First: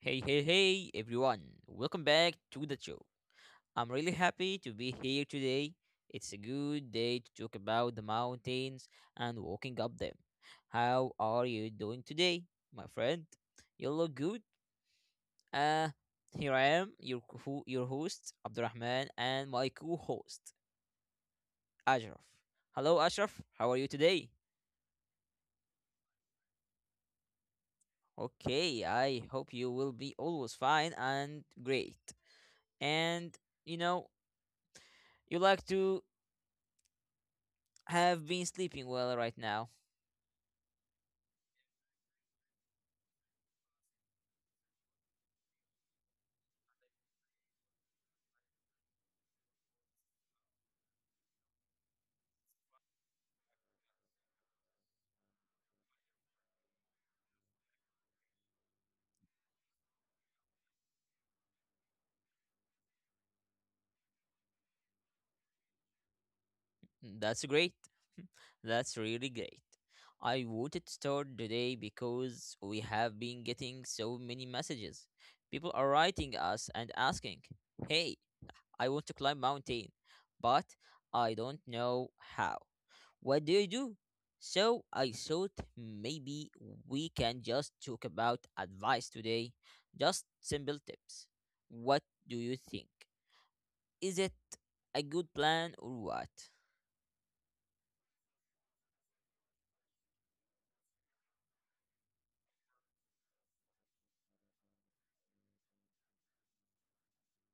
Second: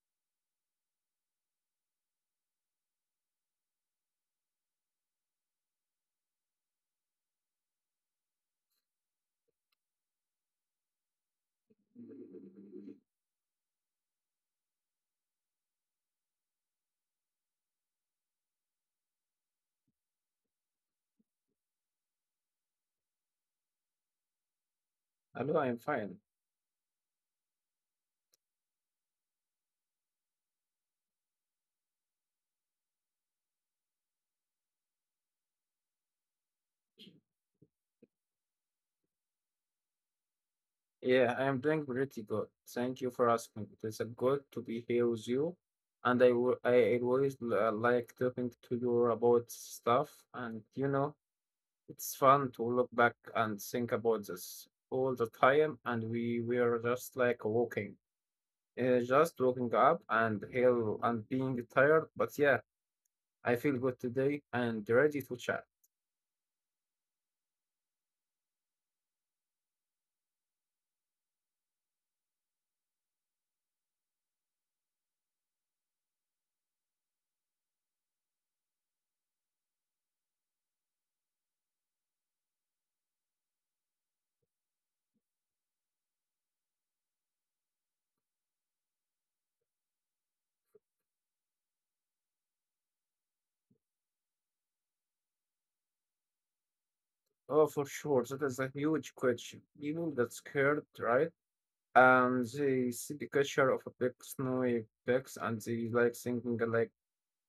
Hey, hey, hey, everyone. Welcome back to the show. I'm really happy to be here today. It's a good day to talk about the mountains and walking up them. How are you doing today, my friend? You look good. Uh, Here I am, your, your host, Abdurrahman, and my co host, Ashraf. Hello, Ashraf. How are you today? Hello, I'm fine. Okay, I hope you will be always fine and great. And, you know, you like to have been sleeping well right now. Yeah, I am doing pretty good. Thank you for asking. It is a good to be here with you, and I always like talking to you about stuff, and it's fun to look back and think about this all the time, and we were just like walking, just waking up and hell and being tired, but yeah, I feel good today and ready to chat. That's great. That's really great. I wanted to start today because we have been getting so many messages. People are writing us and asking, "Hey, I want to climb mountain, but I don't know how. What do you do?" So I thought maybe we can just talk about advice today, just simple tips. What do you think? Is it a good plan or what? Oh, for sure, that is a huge question. Even that scared, right? They see the culture of a big snowy peaks and they like thinking like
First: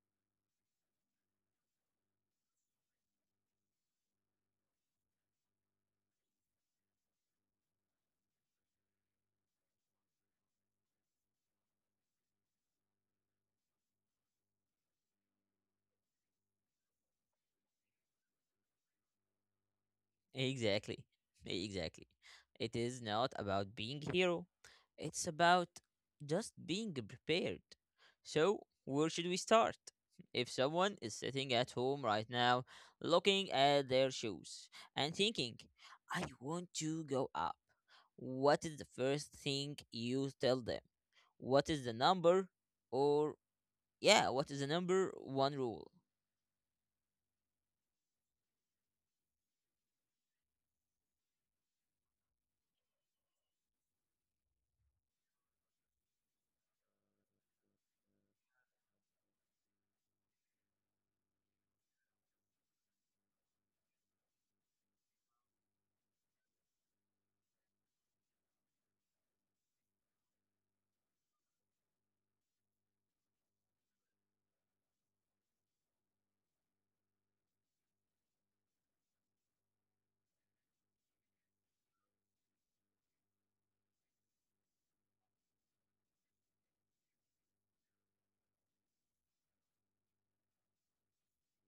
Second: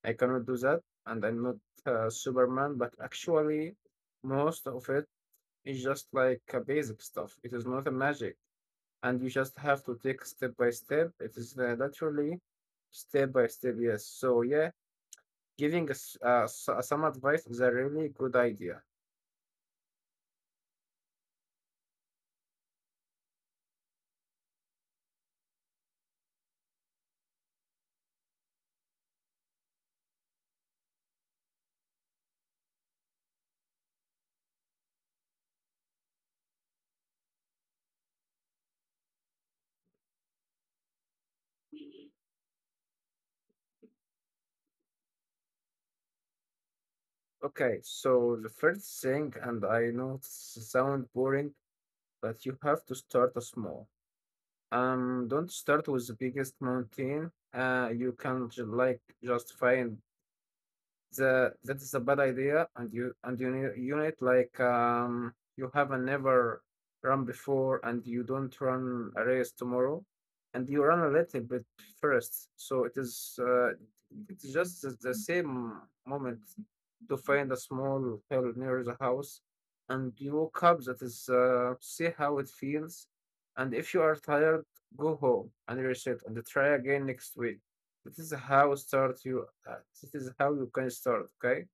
I cannot do that and I'm not Superman, but actually most of it is just like basic stuff. It is not a magic and you just have to take step by step. It is literally step by step, yes. So yeah, giving us some advice is a really good idea. Exactly. Exactly. It is not about being hero. It's about just being prepared. So, where should we start? If someone is sitting at home right now, looking at their shoes and thinking, I want to go up, what is the first thing you tell them? What is the number? Or, yeah, what is the number one rule? Okay, so the first thing, and I know it sound boring, but you have to start small. Don't start with the biggest mountain. You can like just find the that is a bad idea and you need unit like you haven't never run before and you don't run a race tomorrow and you run a little bit first, so it is it's just the same moment to find a small hill near the house and you woke up that is see how it feels, and if you are tired go home and reset and try again next week. This is how start you. This is how you can start. Okay.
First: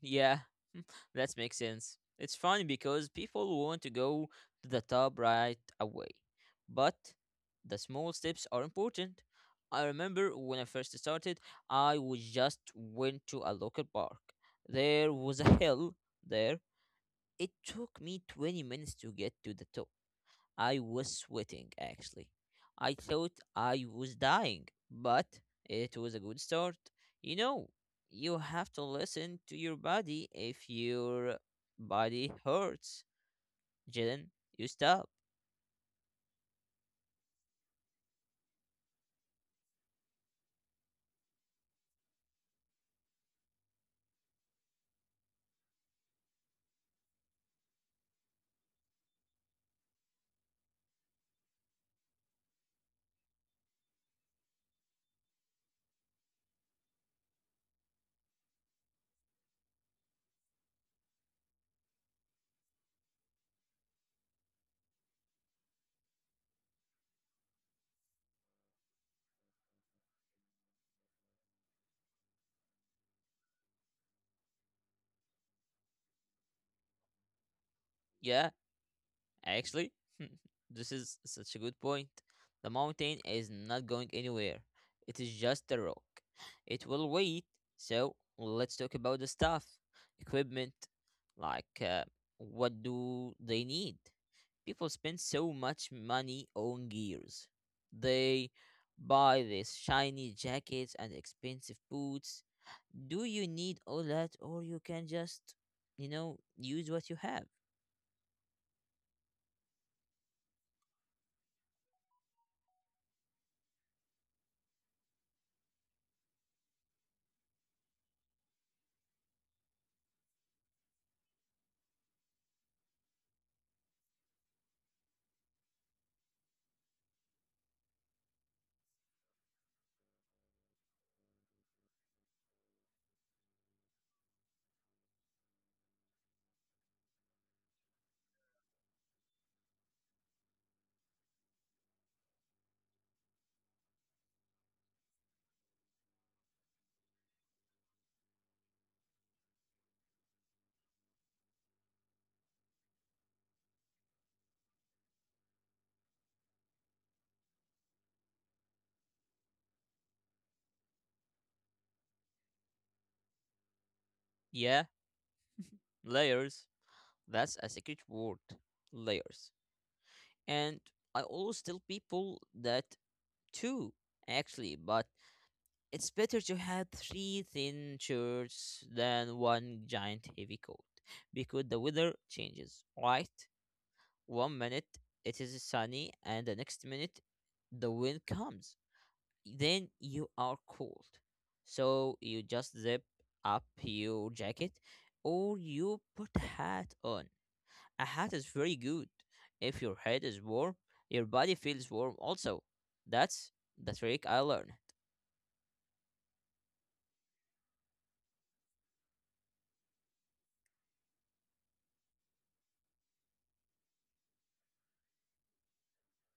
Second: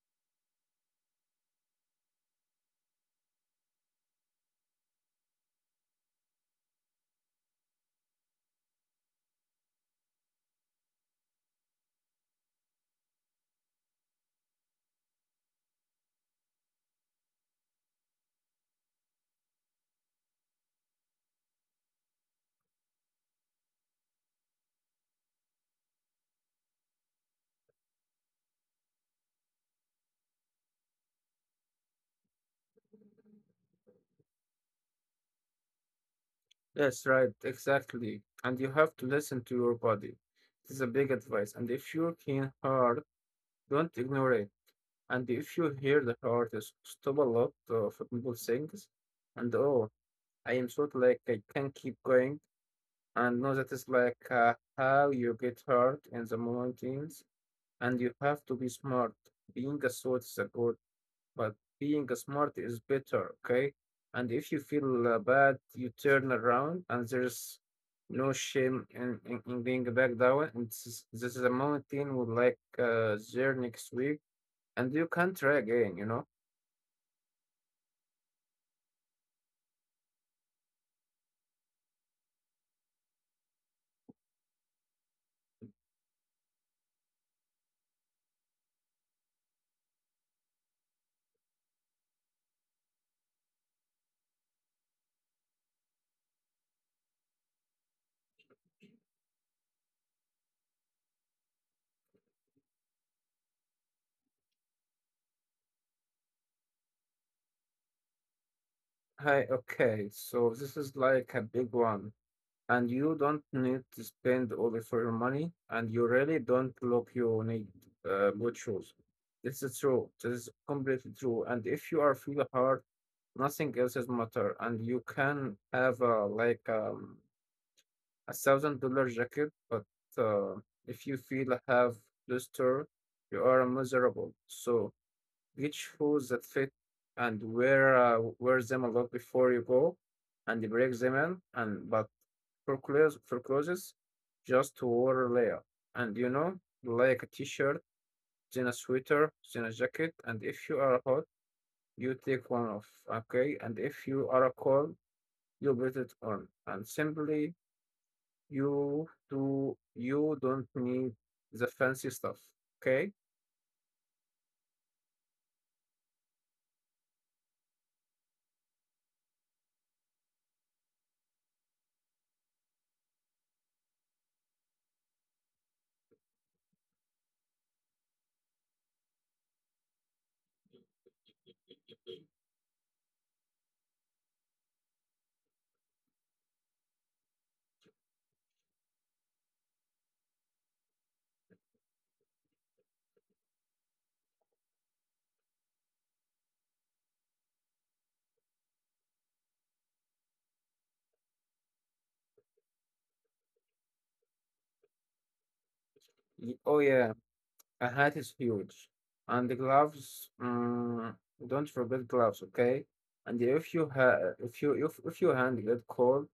Yeah, that makes sense. It's funny because people want to go to the top right away. But the small steps are important. I remember when I first started, I was just went to a local park. There was a hill there. It took me 20 minutes to get to the top. I was sweating actually. I thought I was dying, but it was a good start. You know, you have to listen to your body. If your body hurts, then you stop. Yes, right. Exactly. And you have to listen to your body. This is a big advice. And if you are can heart, don't ignore it. And if you hear the heart, is stop a lot of people things. And oh, I am sort of like I can keep going. And no, that is like how you get hurt in the mountains. And you have to be smart. Being a sword is a good but being smart is better, okay? And if you feel bad, you turn around, and there's no shame in being back down. And this is a mountain would like there next week, and you can try again, you know? Yeah, actually, this is such a good point. The mountain is not going anywhere. It is just a rock. It will wait. So let's talk about the stuff, equipment, like uh, what do they need? People spend so much money on gears. They buy these shiny jackets and expensive boots. Do you need all that, or you can just, use what you have? Hi, okay, so this is like a big one. And you don't need to spend all of your money, and you really don't look you need good shoes. This is true. This is completely true. And if you are feel hard, nothing else is matter, and you can have $1,000 jacket, but uh, if you feel have blister, you are miserable. So get shoes that fit and wear wear them a lot before you go and break them in. And but for clothes just to wear a layer, and you know, like a t-shirt, then a sweater, then a jacket. And if you are hot you take one off, okay? And if you are cold you put it on. And simply you don't need the fancy stuff, okay? Yeah, layers. That's a secret word. Layers. And I always tell people that too, actually, but it's better to have three thin shirts than one giant heavy coat because the weather changes, right? One minute it is sunny, and the next minute the wind comes. Then you are cold. So you just zip up your jacket or you put a hat on. A hat is very good. If your head is warm, your body feels warm also. That's the trick I learned. Y- oh yeah. A hat is huge. And the gloves, mm, don't forget gloves, okay? And if your hand get cold,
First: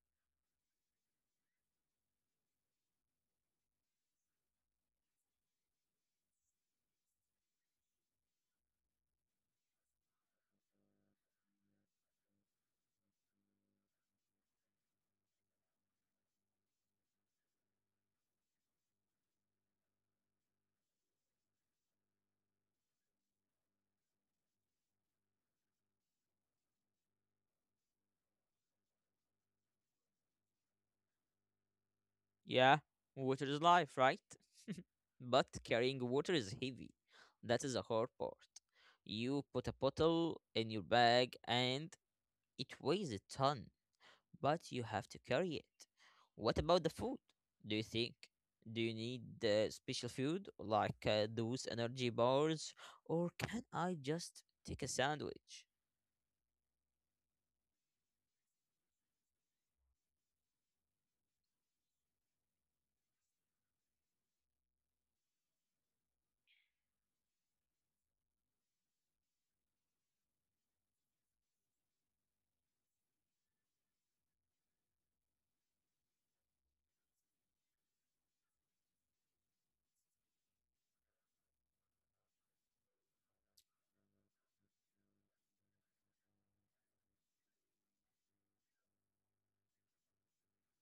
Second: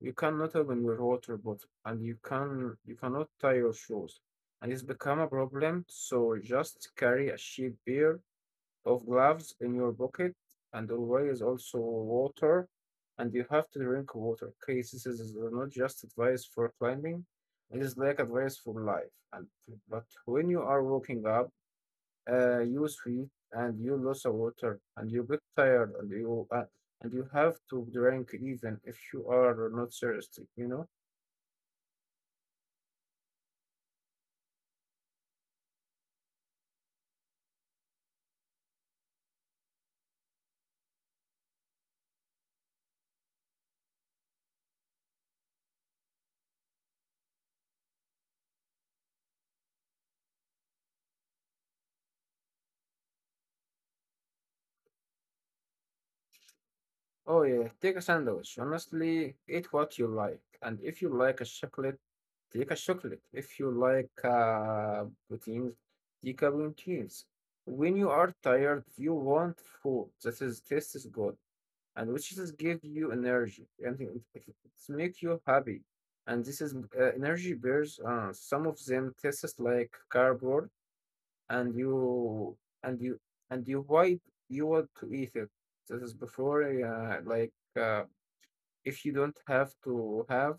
you cannot open your water bottle, and you cannot tie your shoes. And it's become a problem, so just carry a cheap beer of gloves in your pocket, and always also water. And you have to drink water. Okay, this is not just advice for climbing. It is like advice for life. And but when you are walking up, you sweat and you lose a water and you get tired and you have to drink even if you are not thirsty. You know. Yeah, water is life, right? But carrying water is heavy. That is the hard part. You put a bottle in your bag and it weighs a ton, but you have to carry it. What about the food? Do you think? Do you need special food like those energy bars, or can I just take a sandwich? Oh yeah, take a sandwich. Honestly, eat what you like. And if you like a chocolate, take a chocolate. If you like proteins, take a proteins. When you are tired, you want food that is tastes good and which is give you energy, and it make you happy. And this is energy bears. Some of them tastes like cardboard, and you and you and you wait you want to eat it. This is before uh, if you don't have to have.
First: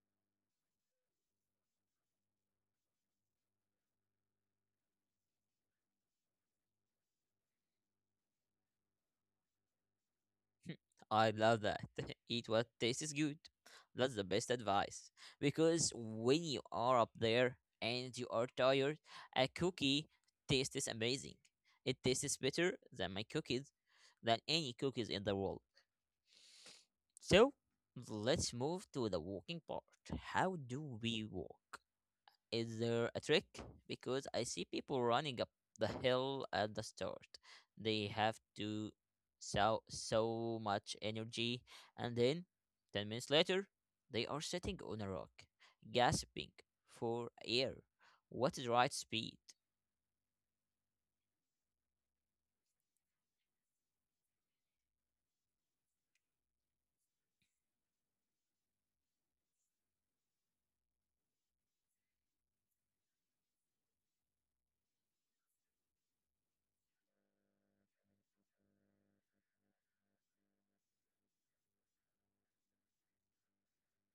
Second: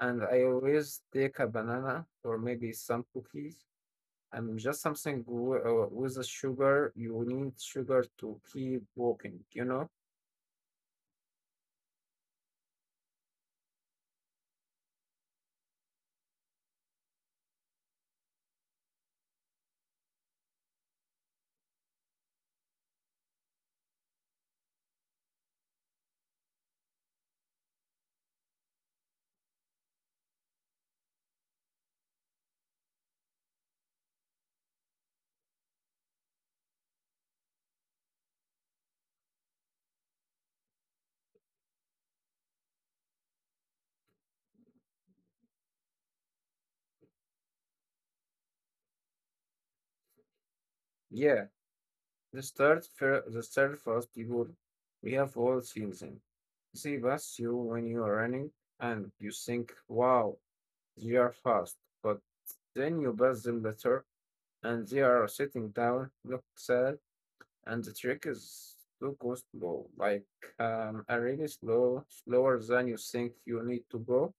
And I always take a banana or maybe some cookies, and just something with the sugar. You need sugar to keep walking, you know? I love that. Eat what tastes good. That's the best advice. Because when you are up there and you are tired, a cookie tastes amazing. It tastes better than my cookies, than any cookies in the world. So let's move to the walking part. How do we walk? Is there a trick? Because I see people running up the hill at the start. They have to so much energy and then 10 minutes later they are sitting on a rock gasping for air. What is right speed? Yeah, the the third first people we have all season see past you when you are running and you think wow, they are fast, but then you pass them later and they are sitting down, look sad. And the trick is to go slow, like a really slow, slower than you think you need to go.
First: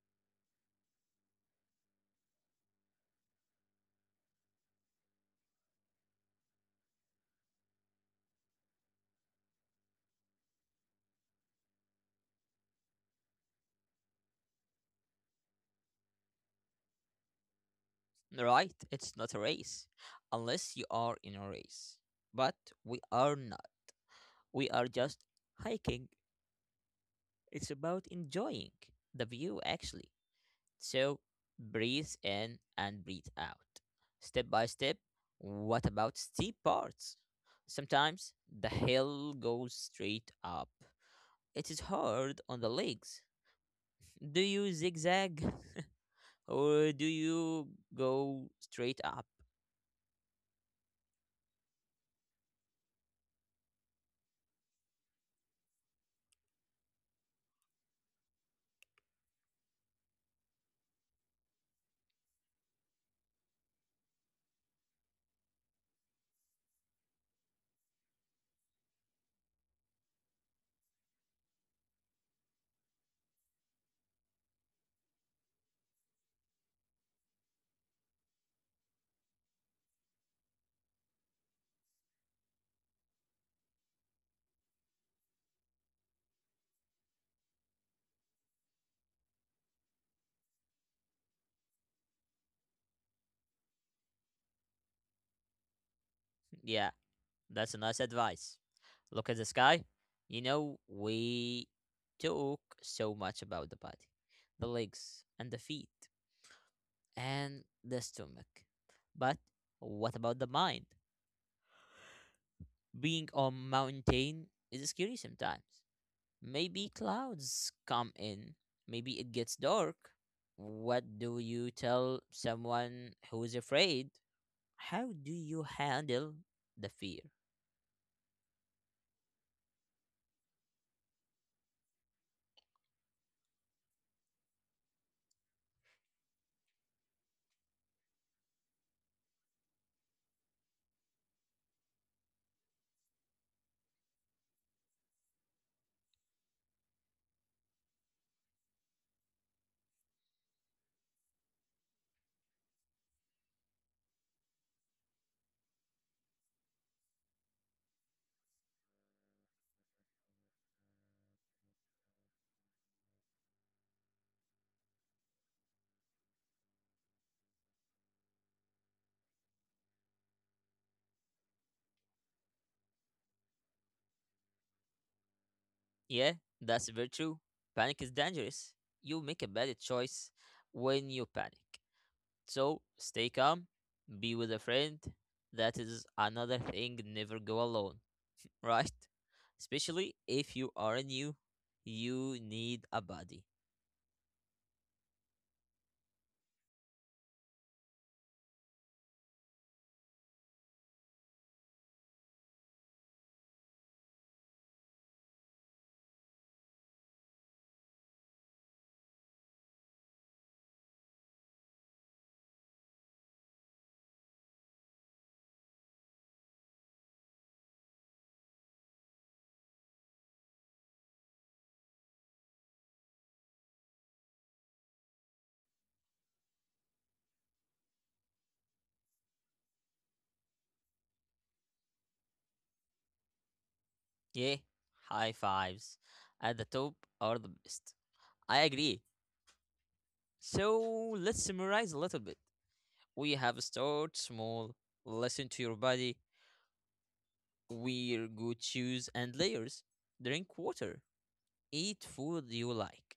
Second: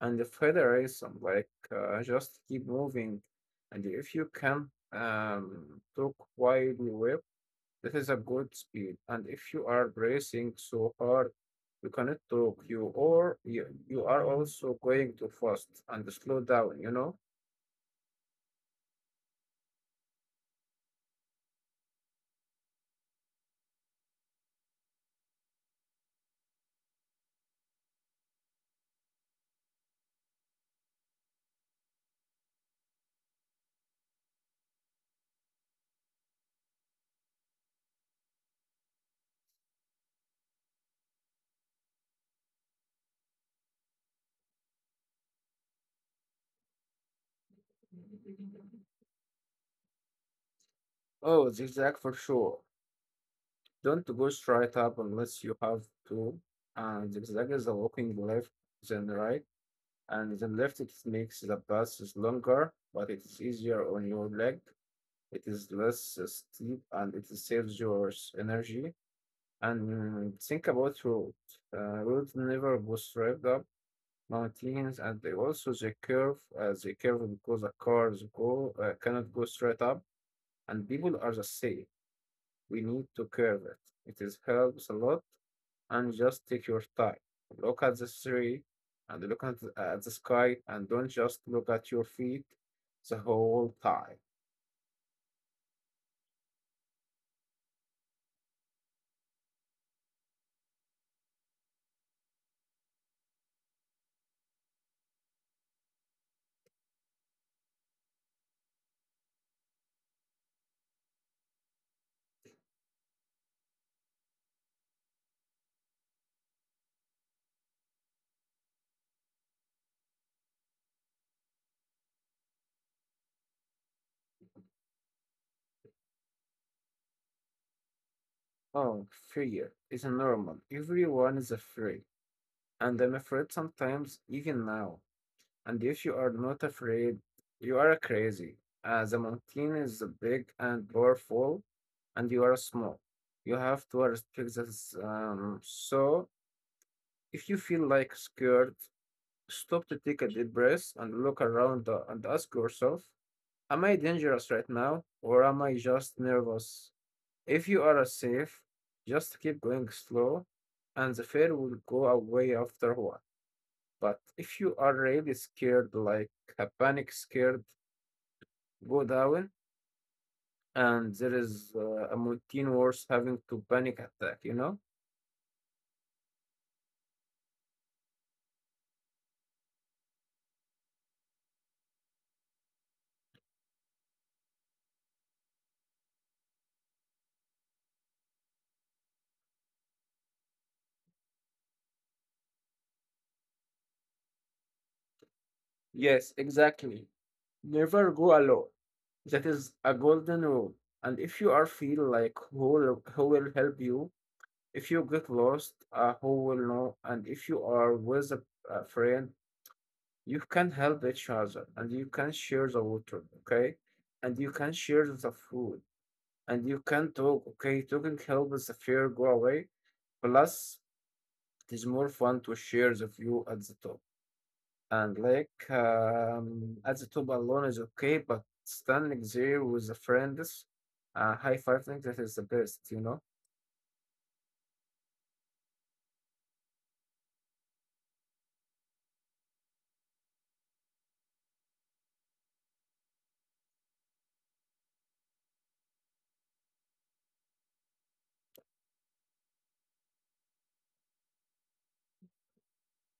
And the federation, like just keep moving. And if you can talk quietly well, that is a good speed. And if you are bracing so hard, you cannot talk. You are also going too fast and slow down, you know? Right, it's not a race unless you are in a race. But we are not. We are just hiking. It's about enjoying the view actually. So breathe in and breathe out. Step by step. What about steep parts? Sometimes the hill goes straight up. It is hard on the legs. Do you zigzag or do you go straight up? Oh, zigzag for sure. Don't go straight up unless you have to. And zigzag is a walking left, then right, and then left. It makes the path is longer, but it is easier on your leg. It is less steep, and it saves your energy. And think about road. Road never go straight up mountains, and they also the curve. They curve because the cars go cannot go straight up, and people are the same, we need to curve it. It is helps a lot and just take your time. Look at the tree and look at the sky, and don't just look at your feet the whole time. Yeah, that's a nice advice. Look at the sky. You know, we talk so much about the body, the legs, and the feet, and the stomach. But what about the mind? Being on mountain is scary sometimes. Maybe clouds come in. Maybe it gets dark. What do you tell someone who is afraid? How do you handle the fear? Oh, fear is normal. Everyone is afraid. And I'm afraid sometimes even now. And if you are not afraid, you are crazy. The mountain is big and powerful and you are small. You have to respect this. So if you feel like scared, stop to take a deep breath and look around and ask yourself, am I dangerous right now or am I just nervous? If you are safe, just keep going slow and the fear will go away after a while. But if you are really scared, like a panic scared, go down, and there is a routine worse having to panic attack, you know? Yeah, that's very true. Panic is dangerous. You make a bad choice when you panic. So stay calm, be with a friend. That is another thing, never go alone, right? Especially if you are new, you need a buddy. Yes, exactly. Never go alone. That is a golden rule. And if you are feel like who will help you, if you get lost, who will know? And if you are with a friend, you can help each other, and you can share the water, okay? And you can share the food and you can talk, okay? Talking helps the fear go away. Plus, it is more fun to share the view at the top. And like at the top alone is okay, but standing there with the friends, high fiving, that is the best, you know? Yeah, high fives at the top are the best. I agree. So let's summarize a little bit. We have start small, listen to your body, wear good shoes and layers, drink water, eat food you like,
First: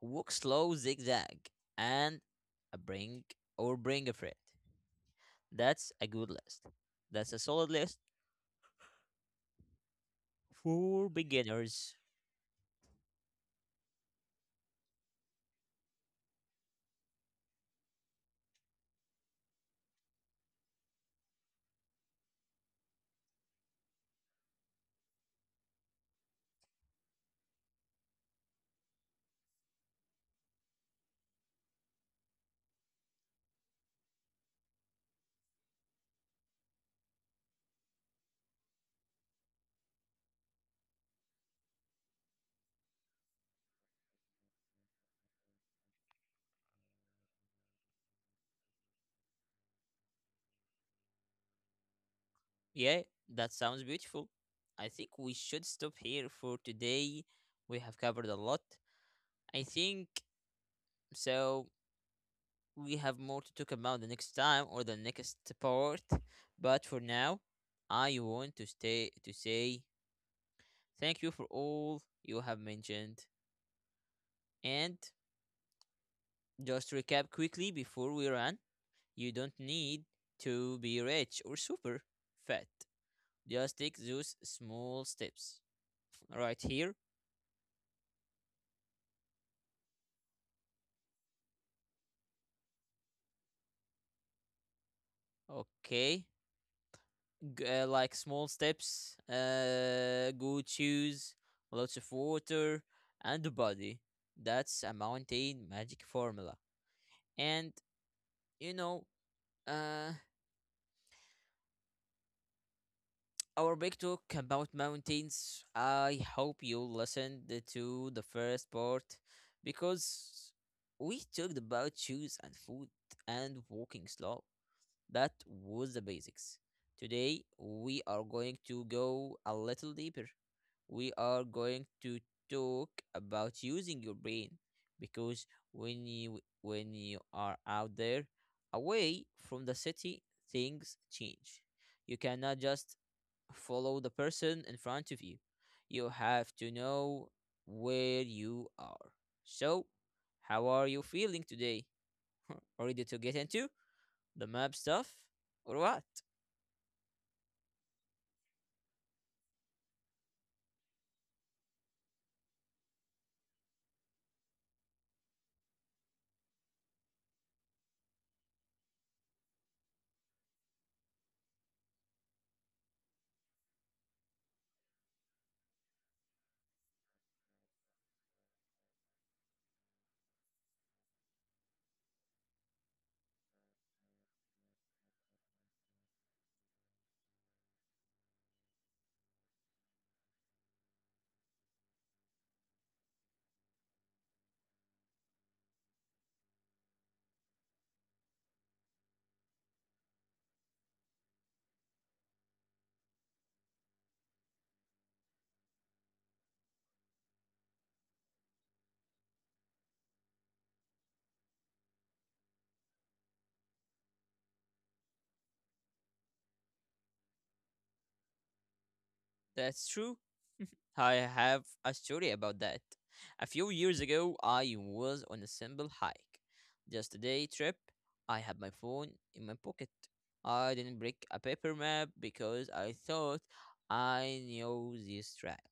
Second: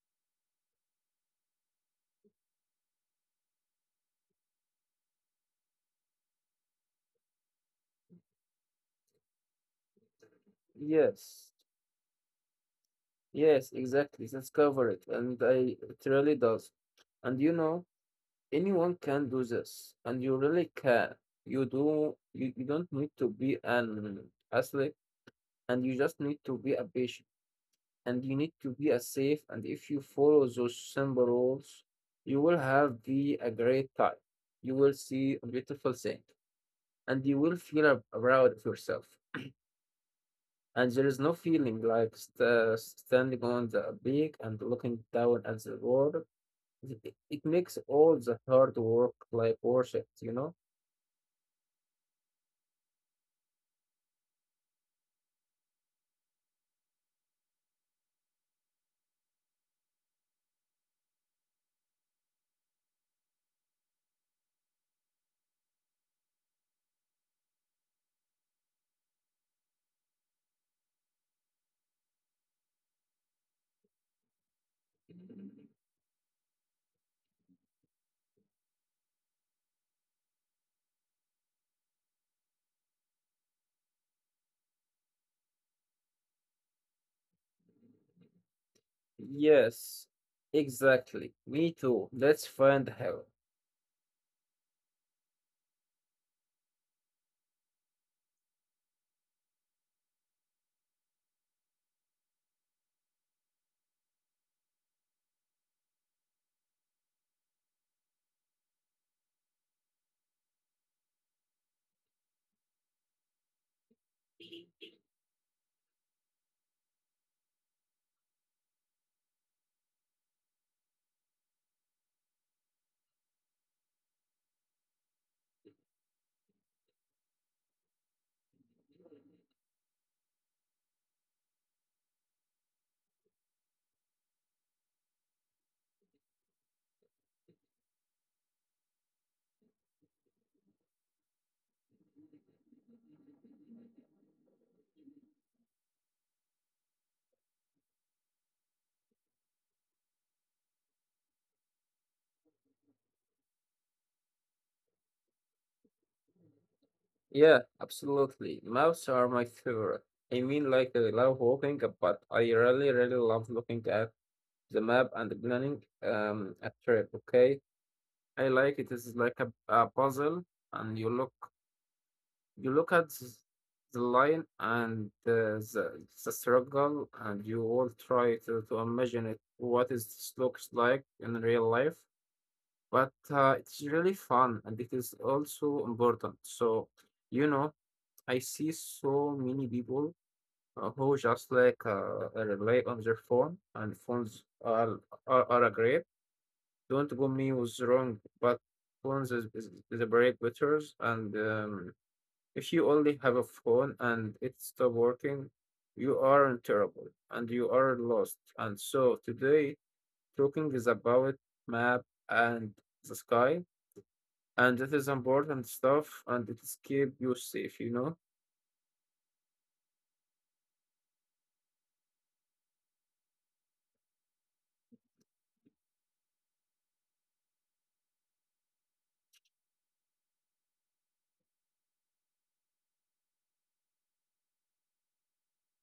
walk slow zigzag and a bring or bring a friend. That's a good list. That's a solid list for Yes, beginners. yes, exactly. That's cover it, and I it really does. And you know, anyone can do this, and you really can. You don't need to be an athlete, and you just need to be a patient. And you need to be as safe. And if you follow those simple rules, you will have be a great time. You will see a beautiful thing, and you will feel proud of yourself. And there is no feeling like standing on the peak and looking down at the world. It makes all the hard work like worth it, you know? Yeah, that sounds beautiful. I think we should stop here for today. We have covered a lot, I think. So we have more to talk about the next time or the next part, but for now I want to stay to say thank you for all you have mentioned. And just to recap quickly before we run, you don't need to be rich or super fat. Just take those small steps right here. Yes, exactly. Me too. Let's find how. Okay, like small steps. Good shoes, lots of water, and a body. That's a mountain magic formula. And you know, uh, our big talk about mountains. I hope you listened to the first part because we talked about shoes and food and walking slow. That was the basics. Today, we are going to go a little deeper. We are going to talk about using your brain because when you are out there away from the city, things change. You cannot just follow the person in front of you. You have to know where you are. So, how are you feeling today? Ready to get into the map stuff or what? Yeah, absolutely. Mouse are my favorite. I mean, like, I love walking, but I really, really love looking at the map and planning a trip. Okay, I like it. It's like a puzzle, and you look at the line, and the struggle, and you all try to imagine it what is this looks like in real life. But it's really fun, and it is also important. So you know. I see so many people who just like rely on their phone, and phones are a great. Don't go me was wrong, but phones is a break bitters, and if you only have a phone and it stop working, you are in terrible and you are lost. And so today, talking is about map and the sky, and this is important stuff, and it is keep you safe, you know. That's true. I have a story about that. A few years ago, I was on a simple hike. Just a day trip. I had my phone in my pocket. I didn't bring a paper map because I thought I knew this track.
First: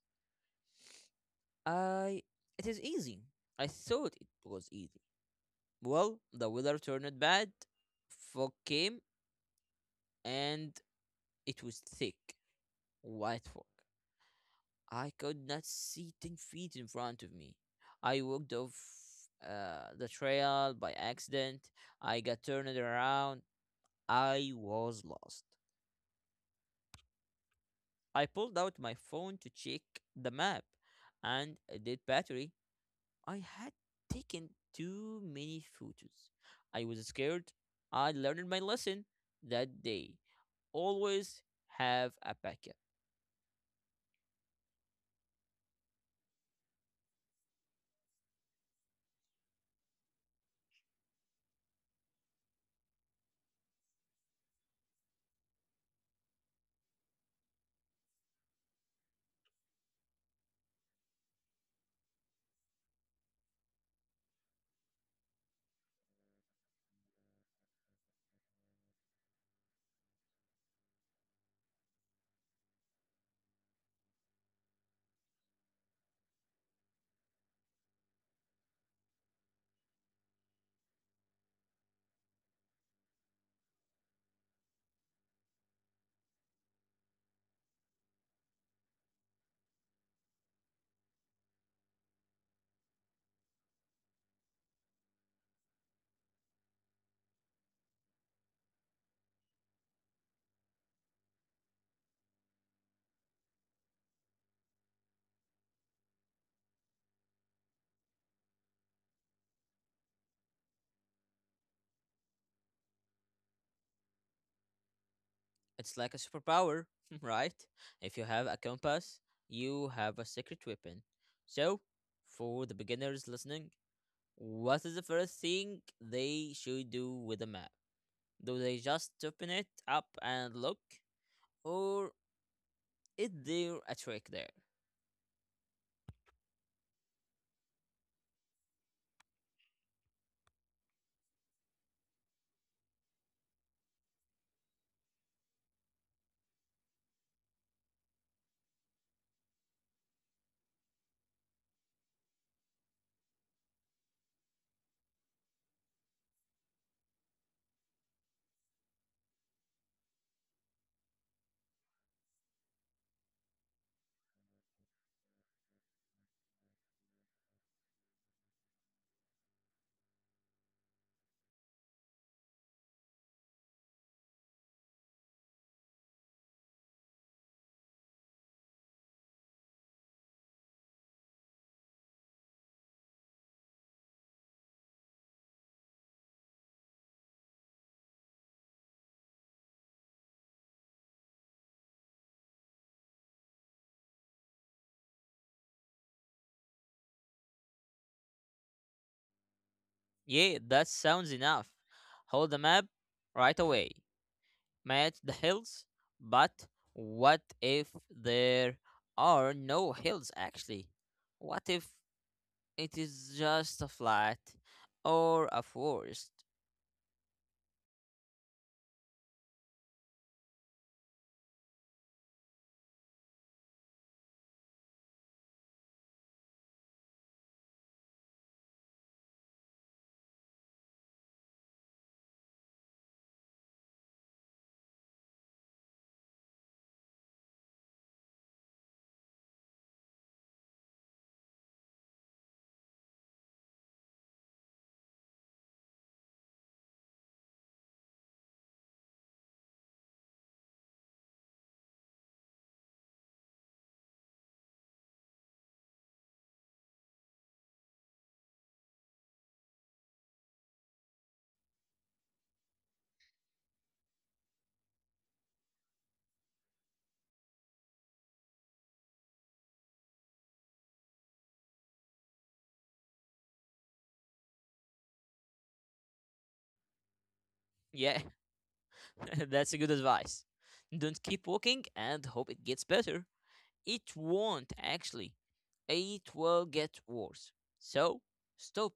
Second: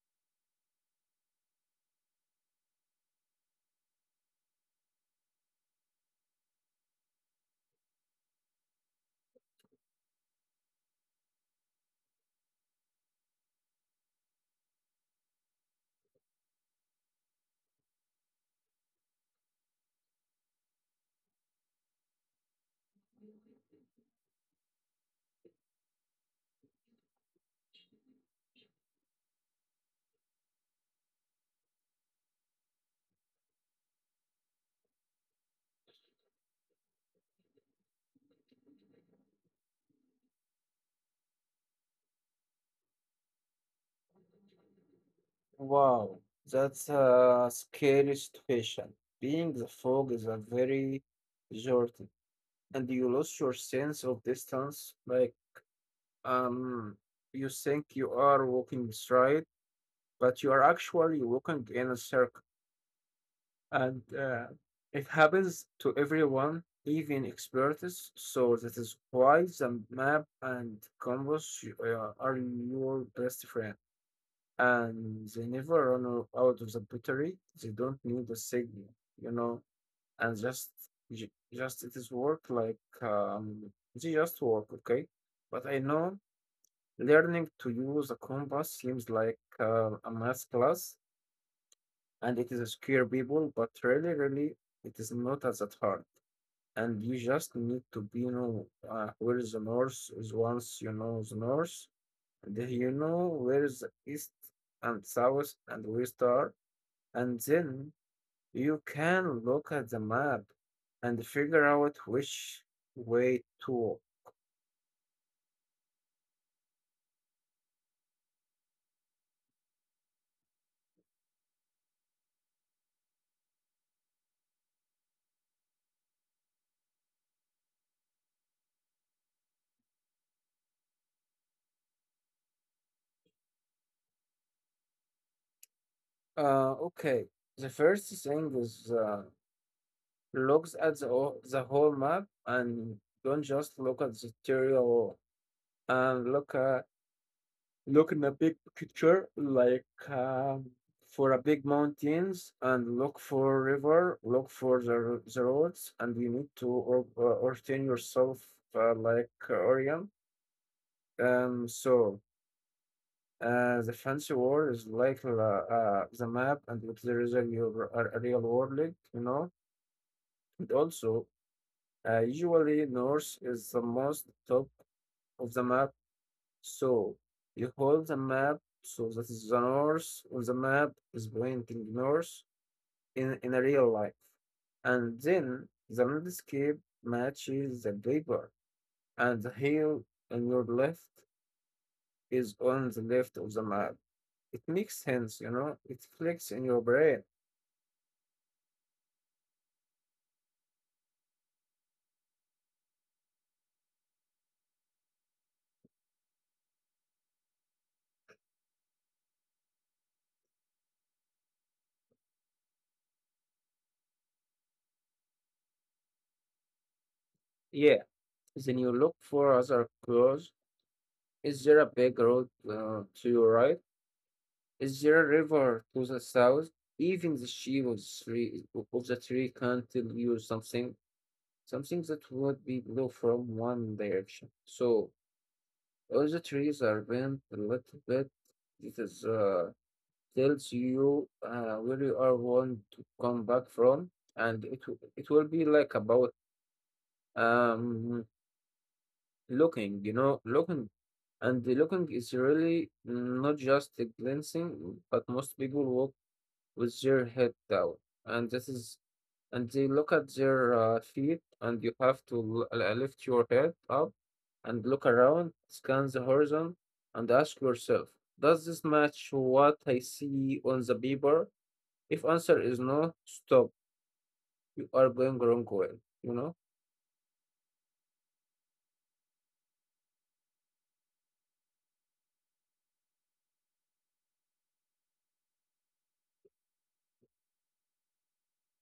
I it is easy. I thought it was easy. Well, the weather turned bad, fog came, and it was thick, white fog. I could not see 10 feet in front of me. I walked off the trail by accident. I got turned around. I was lost. I pulled out my phone to check the map, and dead battery. I had taken too many photos. I was scared. I learned my lesson that day. Always have a backup. Wow, that's a scary situation. Being the fog is a very journey, and you lose your sense of distance. Um, you think you are walking straight, but you are actually walking in a circle. And It happens to everyone, even experts. So that is why the map and compass are your best friend. And they never run out of the battery. They don't need a signal, you know, and just it is work like they just work, okay? But I know learning to use a compass seems like a math class and it is a scare people, but really, it is not as that hard. And you just need to be know where is the north is. Once you know the north, and then you know where is the east and south and west are, and then you can look at the map and figure out which way to walk. It's like a superpower, right? If you have a compass, you have a secret weapon. So, for the beginners listening, what is the first thing they should do with a map? Do they just open it up and look? Or is there a trick there? Okay, the first thing is looks at the whole map and don't just look at the theory wall and look at, look in a big picture like for a big mountains and look for river, look for the roads, and you need to orient yourself, orient. um so the fancy world is like the map, and if there is a real world, link, you know. And also, usually north is the most top of the map, so you hold the map, so that is the north on the map is pointing north in a real life, and then the landscape matches the paper, and the hill on your left is on the left of the map. It makes sense, you know, it clicks in your brain. Yeah, that sounds enough. Hold the map right away. Match the hills. But what if there are no hills actually? What if it is just a flat or a forest? Yeah, then you look for other clues. Is there a big road to your right? Is there a river to the south? Even the shape of the tree can tell you something, something that would be blue from one direction. So all the trees are bent a little bit. It is tells you where you are want to come back from, and it will be like about um looking, you know, looking, and the looking is really not just a glancing, but most people walk with their head down, and this is, and they look at their feet, and you have to lift your head up and look around, scan the horizon, and ask yourself, does this match what I see on the paper? If answer is no, stop. You are going wrong way, you know. Yeah, that's a good advice. Don't keep walking and hope it gets better. It won't actually. It will get worse. So, stop,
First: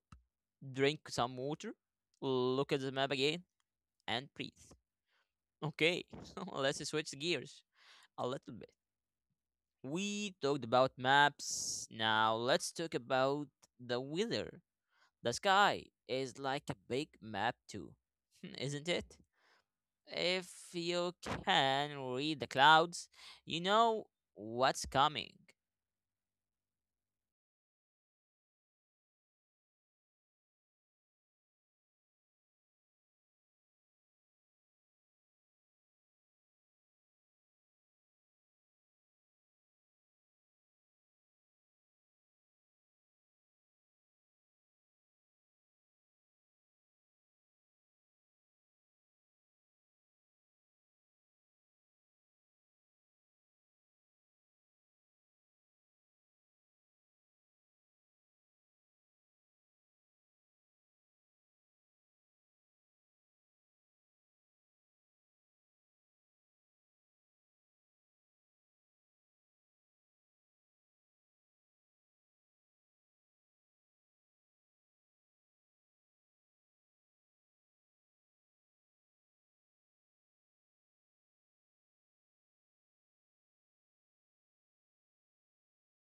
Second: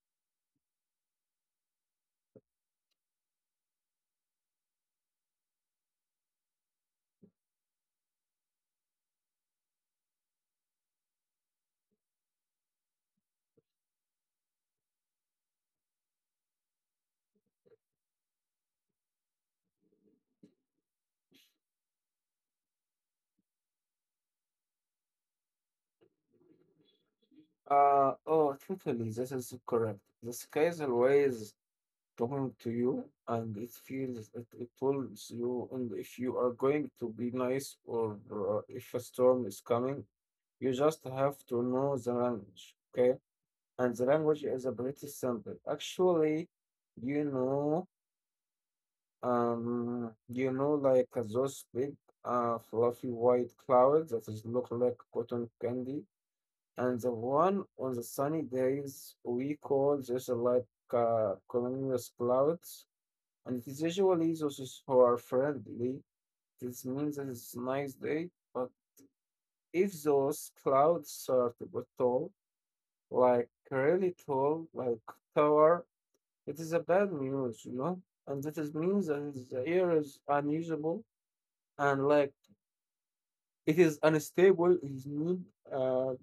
drink some water, look at the map again, and breathe. Okay, let's switch gears a little bit. We talked about maps. Now let's talk about the weather. The sky is like a big map, too, isn't it? If you can read the clouds, you know what's coming. Oh, totally. This is correct. The sky is always talking to you and it feels it tells you, and if you are going to be nice or if a storm is coming, you just have to know the language, okay? And the language is a pretty simple actually, you know. You know like those big fluffy white clouds that is look like cotton candy and the one on the sunny days, we call just cumulus clouds, and it is usually those who are friendly. This means that it's a nice day. But if those clouds are to tall, like really tall, like tower, it is a bad news, you know? And that is means the air is unusable and like it is unstable. It is need uh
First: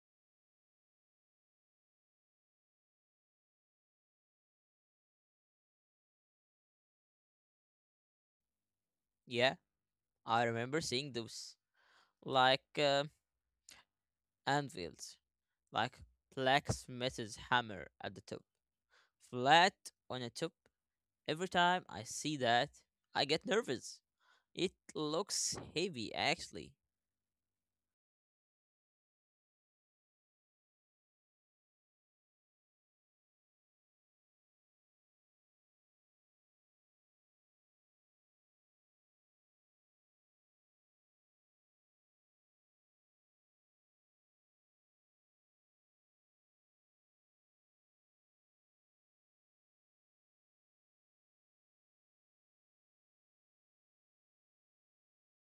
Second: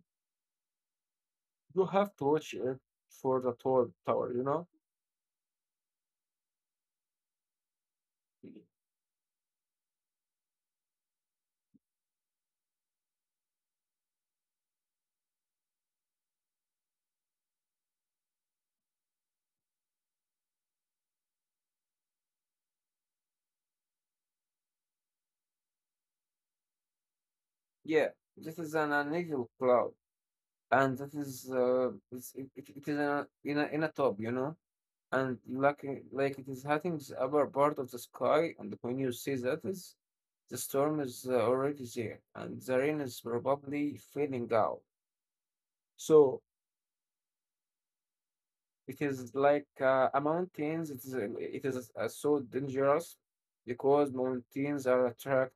you have to watch it for the tall tower, you know? Yeah, I remember seeing those like uh, anvils, like blacksmith's hammer at the top, flat on the top. Every time I see that, I get nervous. It looks heavy, actually. Yeah, this is an unusual cloud, and that is it's, it is in a top, you know? And like it is hitting the upper part of the sky, and when you see that is the storm is already there, and the rain is probably filling out. So it is like a mountains. It is so dangerous because mountains are attract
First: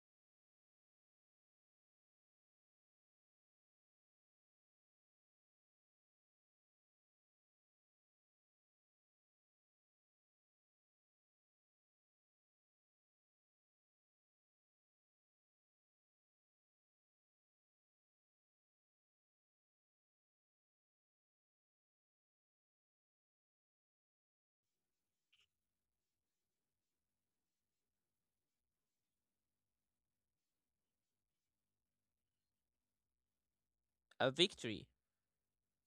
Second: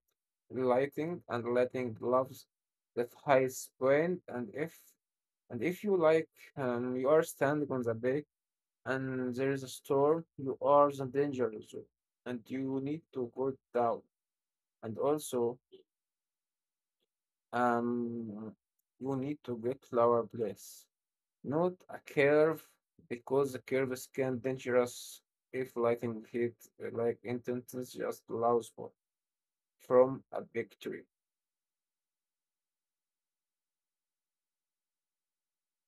lighting, and lighting loves that high point. And if you like, you are standing on the big and there is a storm, you are the danger zone, and you need to go down. And also, um, you need to get lower place, not a curve, because the curves can dangerous if lightning hit like intense just low spot from a big tree. A victory.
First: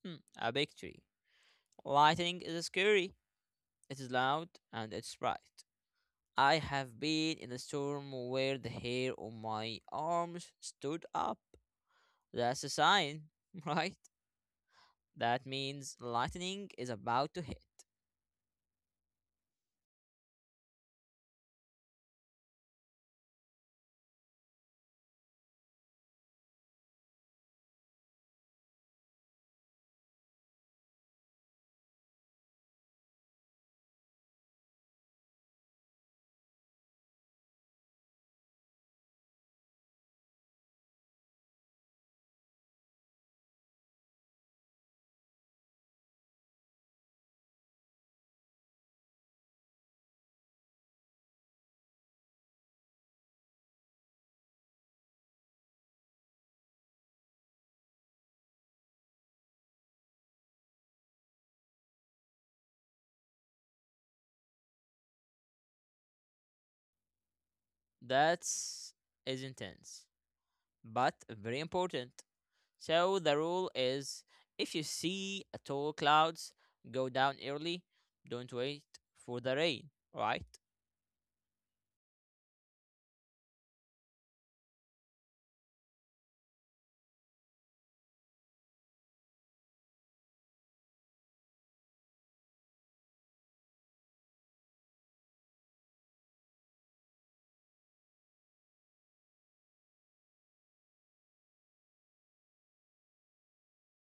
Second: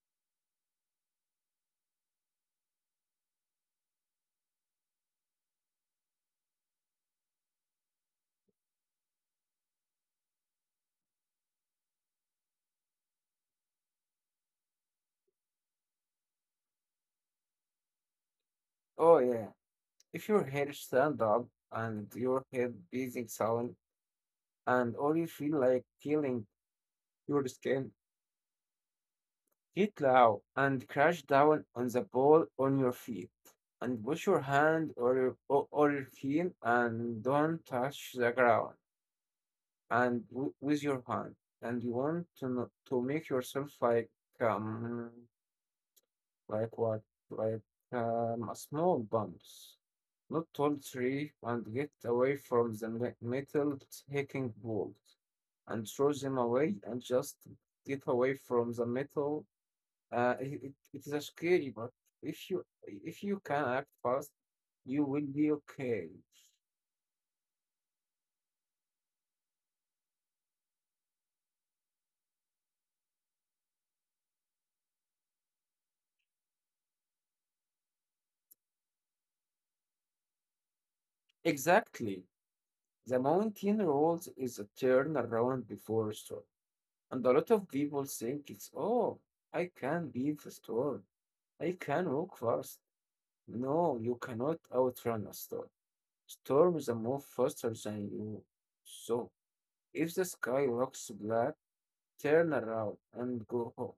Hmm, a victory. Lightning is scary. It is loud and it's bright. I have been in a storm where the hair on my arms stood up. That's a sign, right? That means lightning is about to hit. Oh yeah, if your hair stand up and your head beating sound, and all you feel like killing your skin. Get low and crash down on the ball on your feet and push your hand or your heel and don't touch the ground and with your hand. And you want to to make yourself um like what like a small bumps, not tall tree, and get away from the metal hacking balls and throw them away and just get away from the metal. It is a scary, but if you can act fast, you will be okay. That's is intense, but very important. So the rule is if you see a tall clouds, go down early. Don't wait for the rain, right? Exactly. The mountain rolls is a turn around before a storm. And a lot of people think it's, oh, I can beat the storm. I can walk fast. No, you cannot outrun a storm. Storms are move faster than you. So, if the sky looks black, turn around and go home.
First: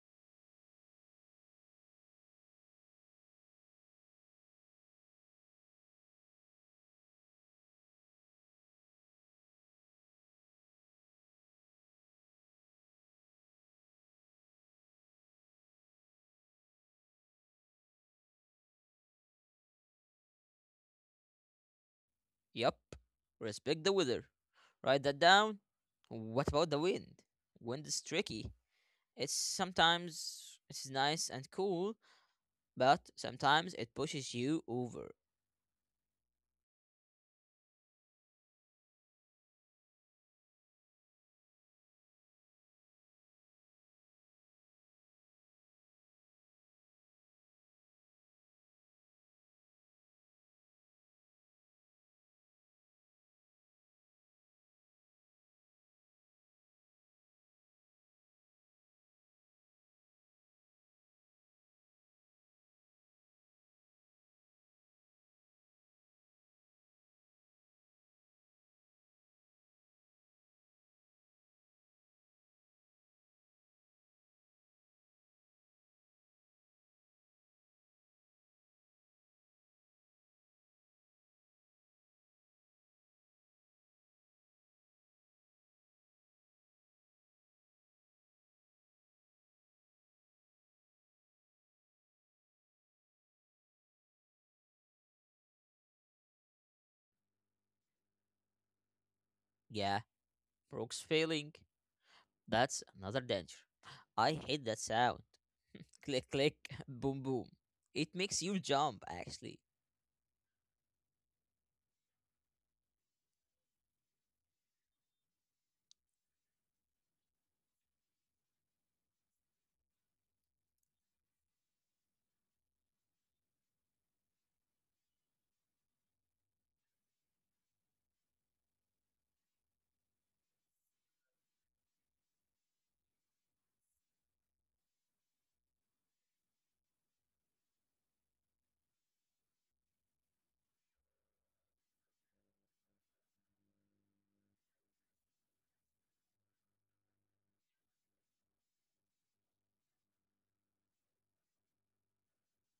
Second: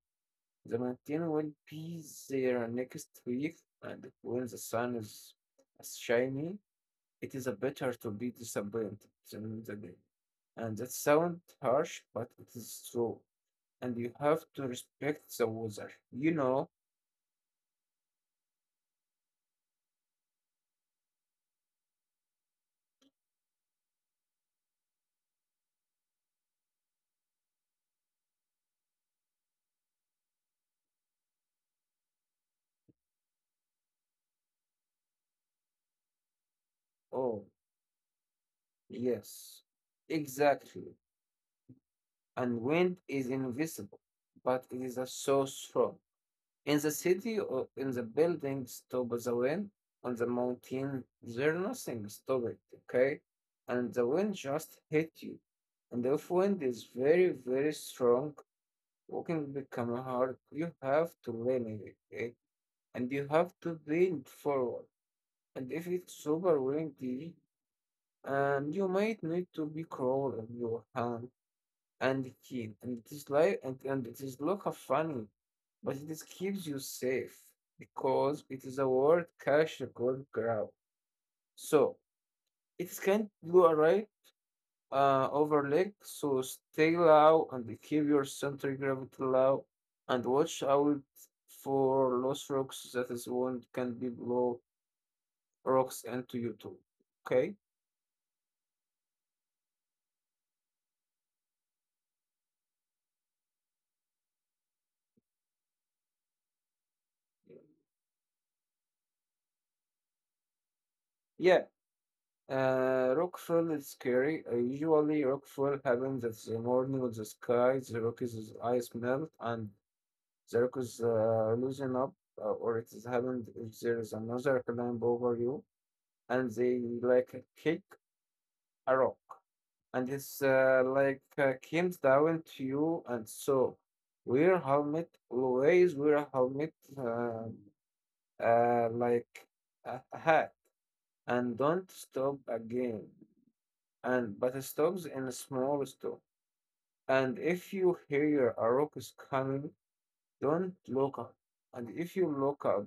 The mountain will be there next week, and when the sun is shining, it is better to be disappointed than the day. And that sounds harsh, but it is true. And you have to respect the weather. You know? Yup. Respect the weather. Write that down. What about the wind? Wind is tricky. It's sometimes it's nice and cool, but sometimes it pushes you over. Oh, yes. Exactly. And wind is invisible, but it is so strong. In the city or in the building, stop the wind. On the mountain, there's nothing stop it, okay? And the wind just hit you. And if wind is very strong, walking become hard. You have to lean it, okay? And you have to lean forward. And if it's super windy, and you might need to be crawling your hand and kid, and it is light and it is look of funny, but it is keeps you safe because it is a word cash gold grab. So it is can blue array overleg, so stay low and keep your center gravity low and watch out for lost rocks that is one can be blow rocks into you too. Okay? Yeah, Brooks failing. That's another danger. I hate that sound. Click click boom boom. It makes you jump actually. Yeah, Rockfall is scary. Usually, Rockfall happens at the morning of the sky. The Rockies' ice melt and the Rockies loosen up, or it has happened if there is another climb over you and they like kick a rock. And it's comes down to you, and so wear helmet, always wear a helmet, like a hat, and don't stop again, and but it stops in a small store. And if you hear a rock's coming, don't look up. And if you look up,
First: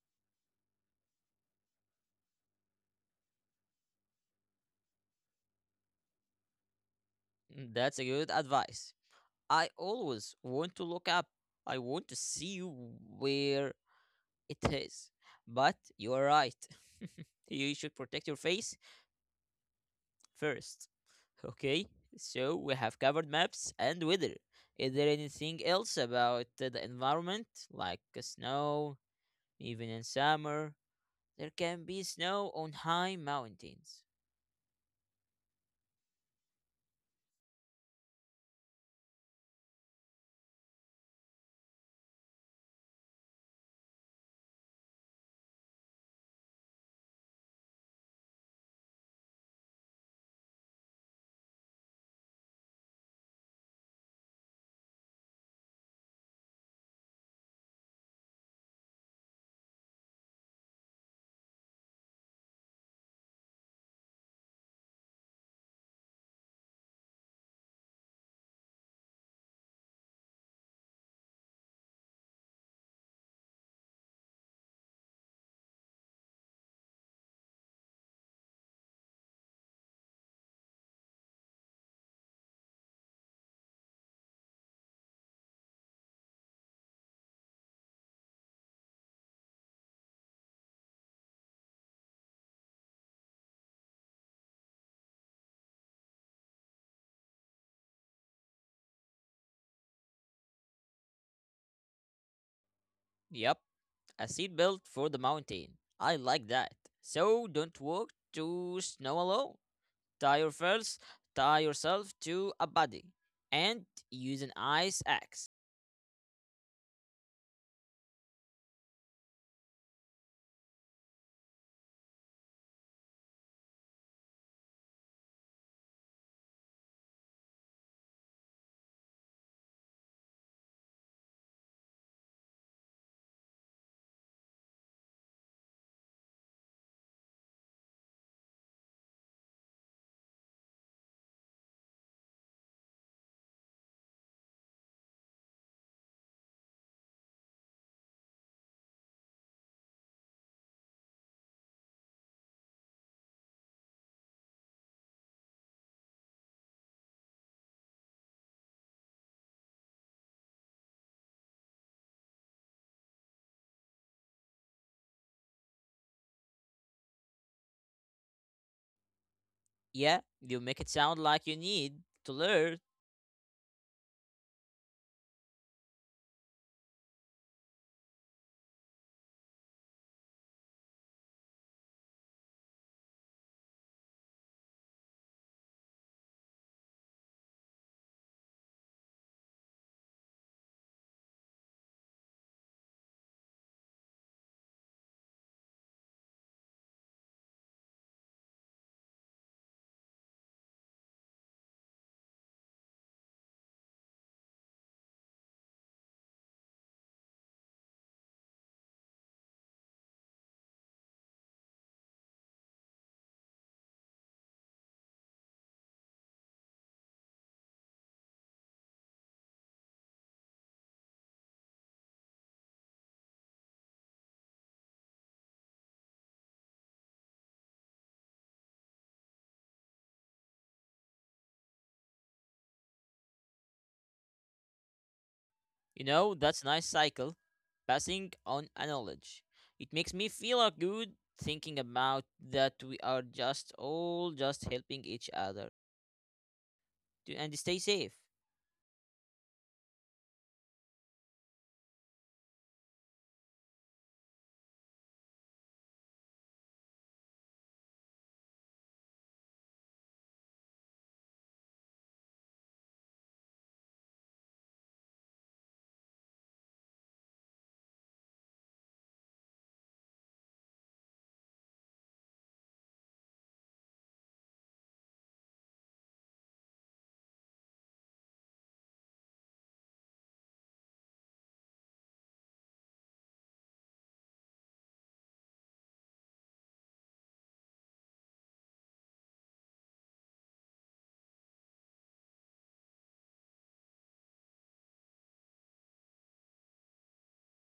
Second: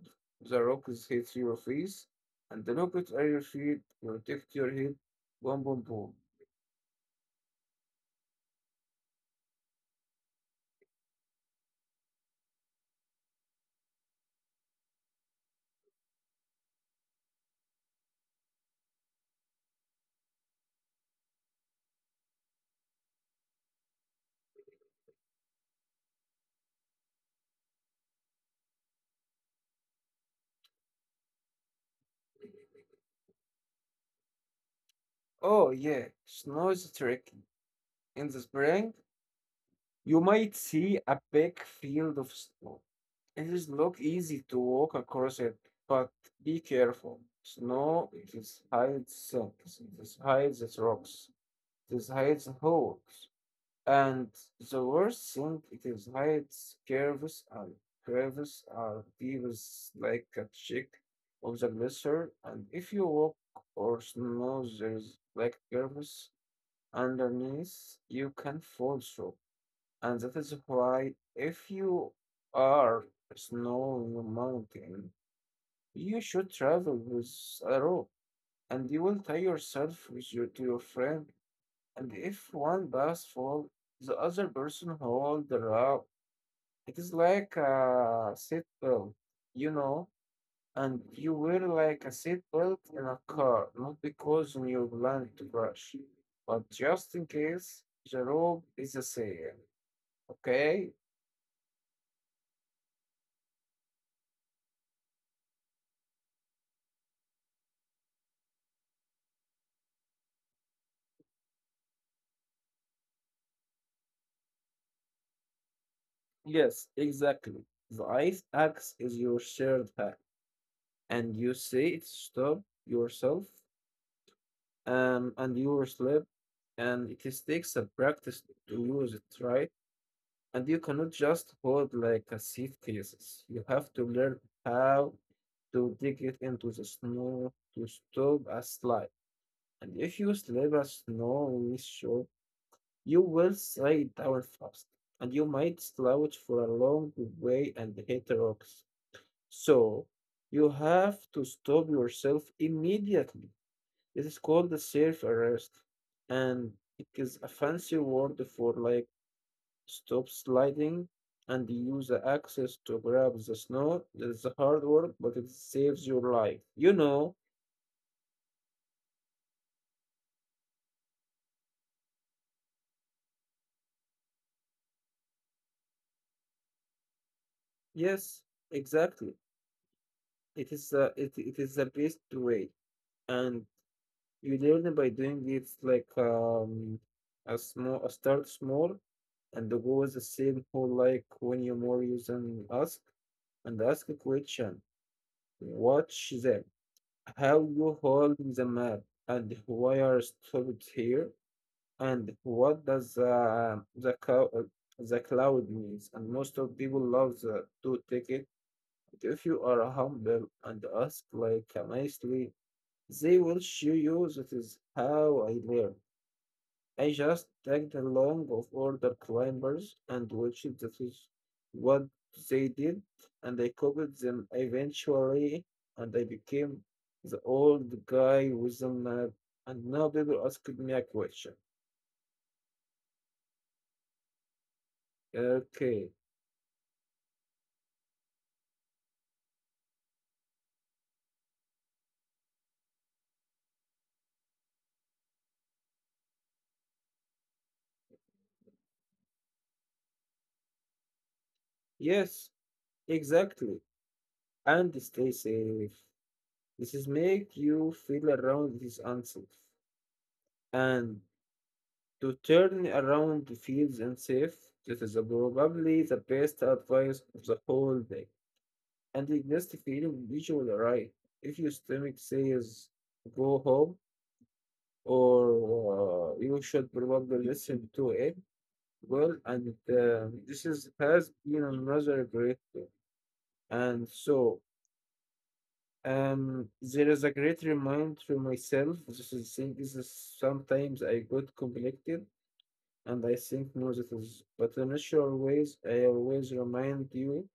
the rockets hit your face, and the rockets are your feet. Protect your head. Boom, boom, boom. Mm, that's a good advice. I always want to look up. I want to see where it is. But you are right. You should protect your face first. Okay, so we have covered maps and weather. Is there anything else about the environment, like snow, even in summer? There can be snow on high mountains. Oh yeah, snow is tricky. In the spring, you might see a big field of snow. It is not easy to walk across it, but be careful. Snow it is hides things, it is hides its rocks. This hides a hoax. And the worst thing it is hides curves, and curves are beavers like a check of the glacier. And if you walk or snow there's like curves underneath, you can fall through. And that is why if you are snowing a mountain, you should travel with a rope and you will tie yourself to your friend, and if one does fall, the other person hold the rope. It is like a seatbelt, you know, and you wear like a seatbelt in a car, not because you plan to crash, but just in case the rope is a sail. Okay? Yep, a seat belt for the mountain. I like that. So don't walk to snow alone. Tie your first, tie yourself to a body, and use an ice axe. Yes, exactly. The ice axe is your shared pack, and you see it stop yourself, and you slip, and it is takes a practice to use it, right? And you cannot just hold like a suitcase. You have to learn how to dig it into the snow to stop a slide. And if you slip a snow in this shore, you will slide down fast. And you might slouch for a long way and hit the rocks. So you have to stop yourself immediately. It is called the safe arrest. And it is a fancy word for like stop sliding and use the axis to grab the snow. It's hard work, but it saves your life. You know? Yeah, you make it sound like you need to learn. Yes, exactly. It is the it, it is the best way, and you learn by doing it. It's like a small a start small, and the goal is the same whole like when you more use and ask a question. Watch them. How you hold the map and why are stopped here? And what does the cloud means? And most of people love the, to take it. But if you are humble and ask like nicely, they will show you. That is how I learn. I just tagged along of older climbers and watched that is what they did, and I copied them eventually, and I became the old guy with the map. And now people ask me a question. You Okay. know, that's a nice cycle. Passing on a knowledge. It makes me feel a good thinking about that we are just all just helping each other. And stay safe. Yes, exactly. And stay safe. This is make you feel around is unsafe. And to turn around feels unsafe, this is probably the best advice of the whole day. And the next feeling visual right. If your stomach says go home, or you should probably listen to it, well, and this is has been another great day. And so There is a great reminder to myself. This is thing is sometimes I got conflicted and I think no, that is but in natural ways I always remind you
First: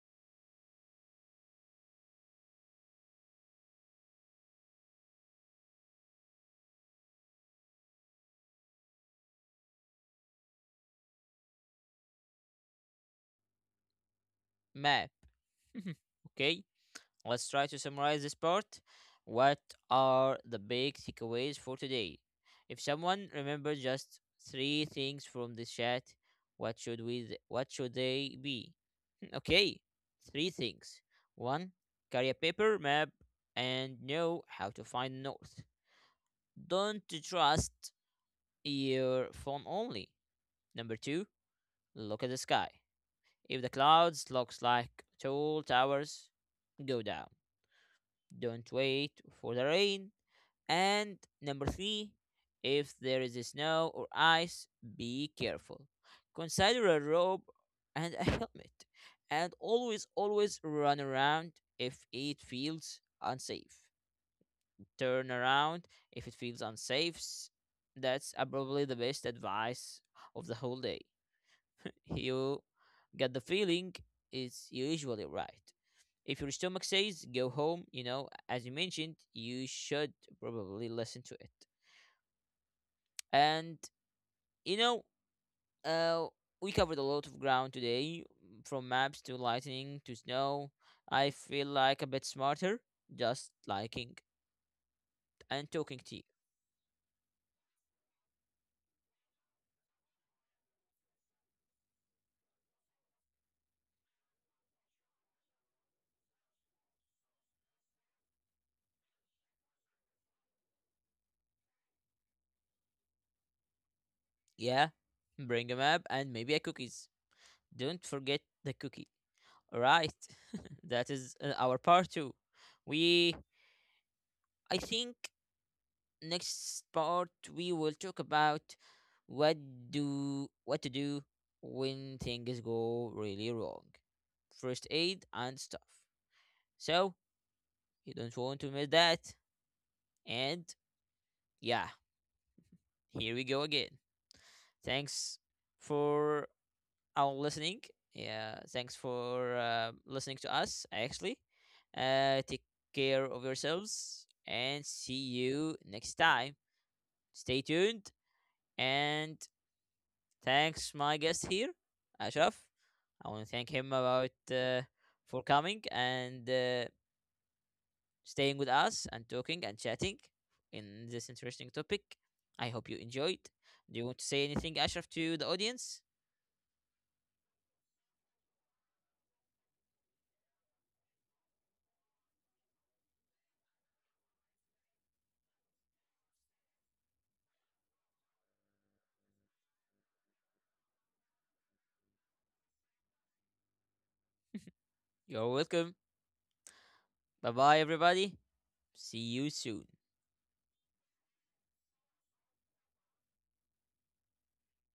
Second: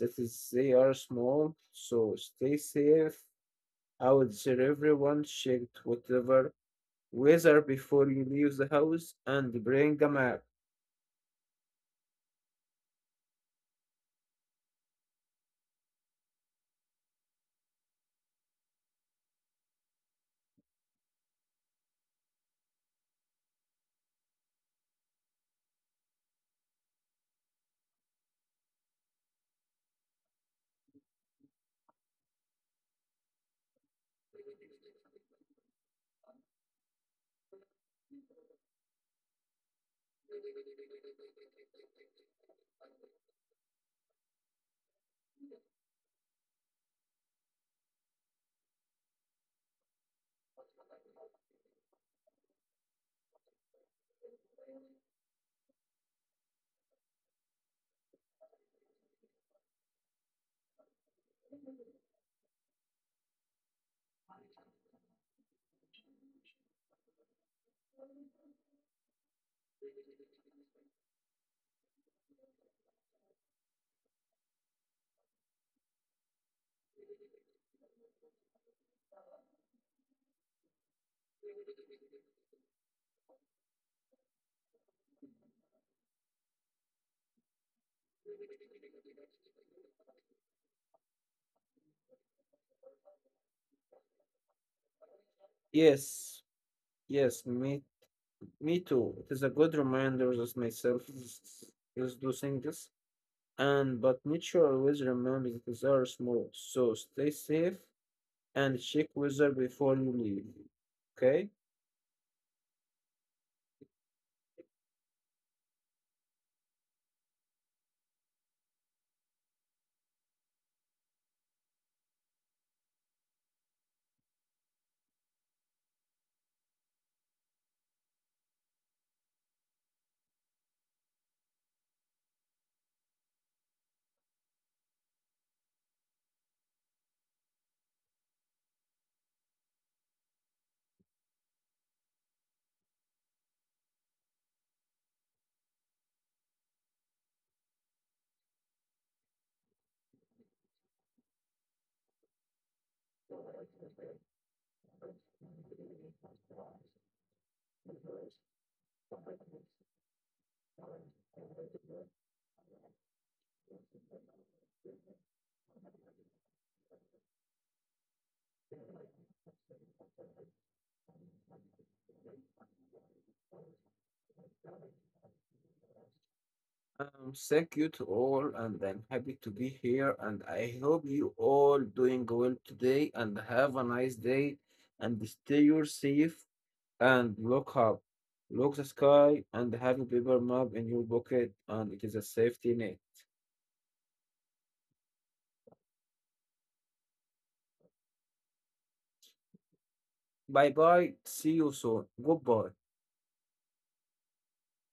that is they are small, so stay safe out there. Everyone checked whatever weather before you leave the house and bring a map. Map. Okay? Let's try to summarize this part. What are the big takeaways for today? If someone remembers just three things from this chat, what should they be? Okay, three things. One, carry a paper map and know how to find north. Don't trust your phone only. Number two, look at the sky. If the clouds looks like tall towers, go down. Don't wait for the rain. And number three, if there is snow or ice, be careful. Consider a robe and a helmet. And always, always run around if it feels unsafe. Turn around if it feels unsafe. That's probably the best advice of the whole day. You get the feeling, it's usually right. If your stomach says go home, you know, as you mentioned, you should probably listen to it. And you know, uh, we covered a lot of ground today, from maps to lightning to snow. I feel like a bit smarter just liking and talking to you. Yes, yes, me too. It is a good reminder that myself is doing this. And but nature always remembers because they are small. So stay safe and check weather before you leave. Okay? Yeah, bring a map and maybe a cookies. Don't forget the cookie. All right, that is our part two. We, I think next part we will talk about what what to do when things go really wrong. First aid and stuff. So you don't want to miss that. And yeah, here we go again. Thanks for our listening. Yeah, thanks for listening to us. Actually, take care of yourselves and see you next time. Stay tuned and thanks my guest here, Ashraf. I want to thank him about for coming and staying with us and talking and chatting in this interesting topic. I hope you enjoyed. Do you want to say anything, Ashraf, to the audience? Thank you to all, and I'm happy to be here. And I hope you all doing well today, and have a nice day, and stay your safe and look up, look the sky, and have a paper map in your pocket, and it is a safety net. You're welcome. Bye bye, everybody. See you soon. Bye bye. See you soon. Goodbye.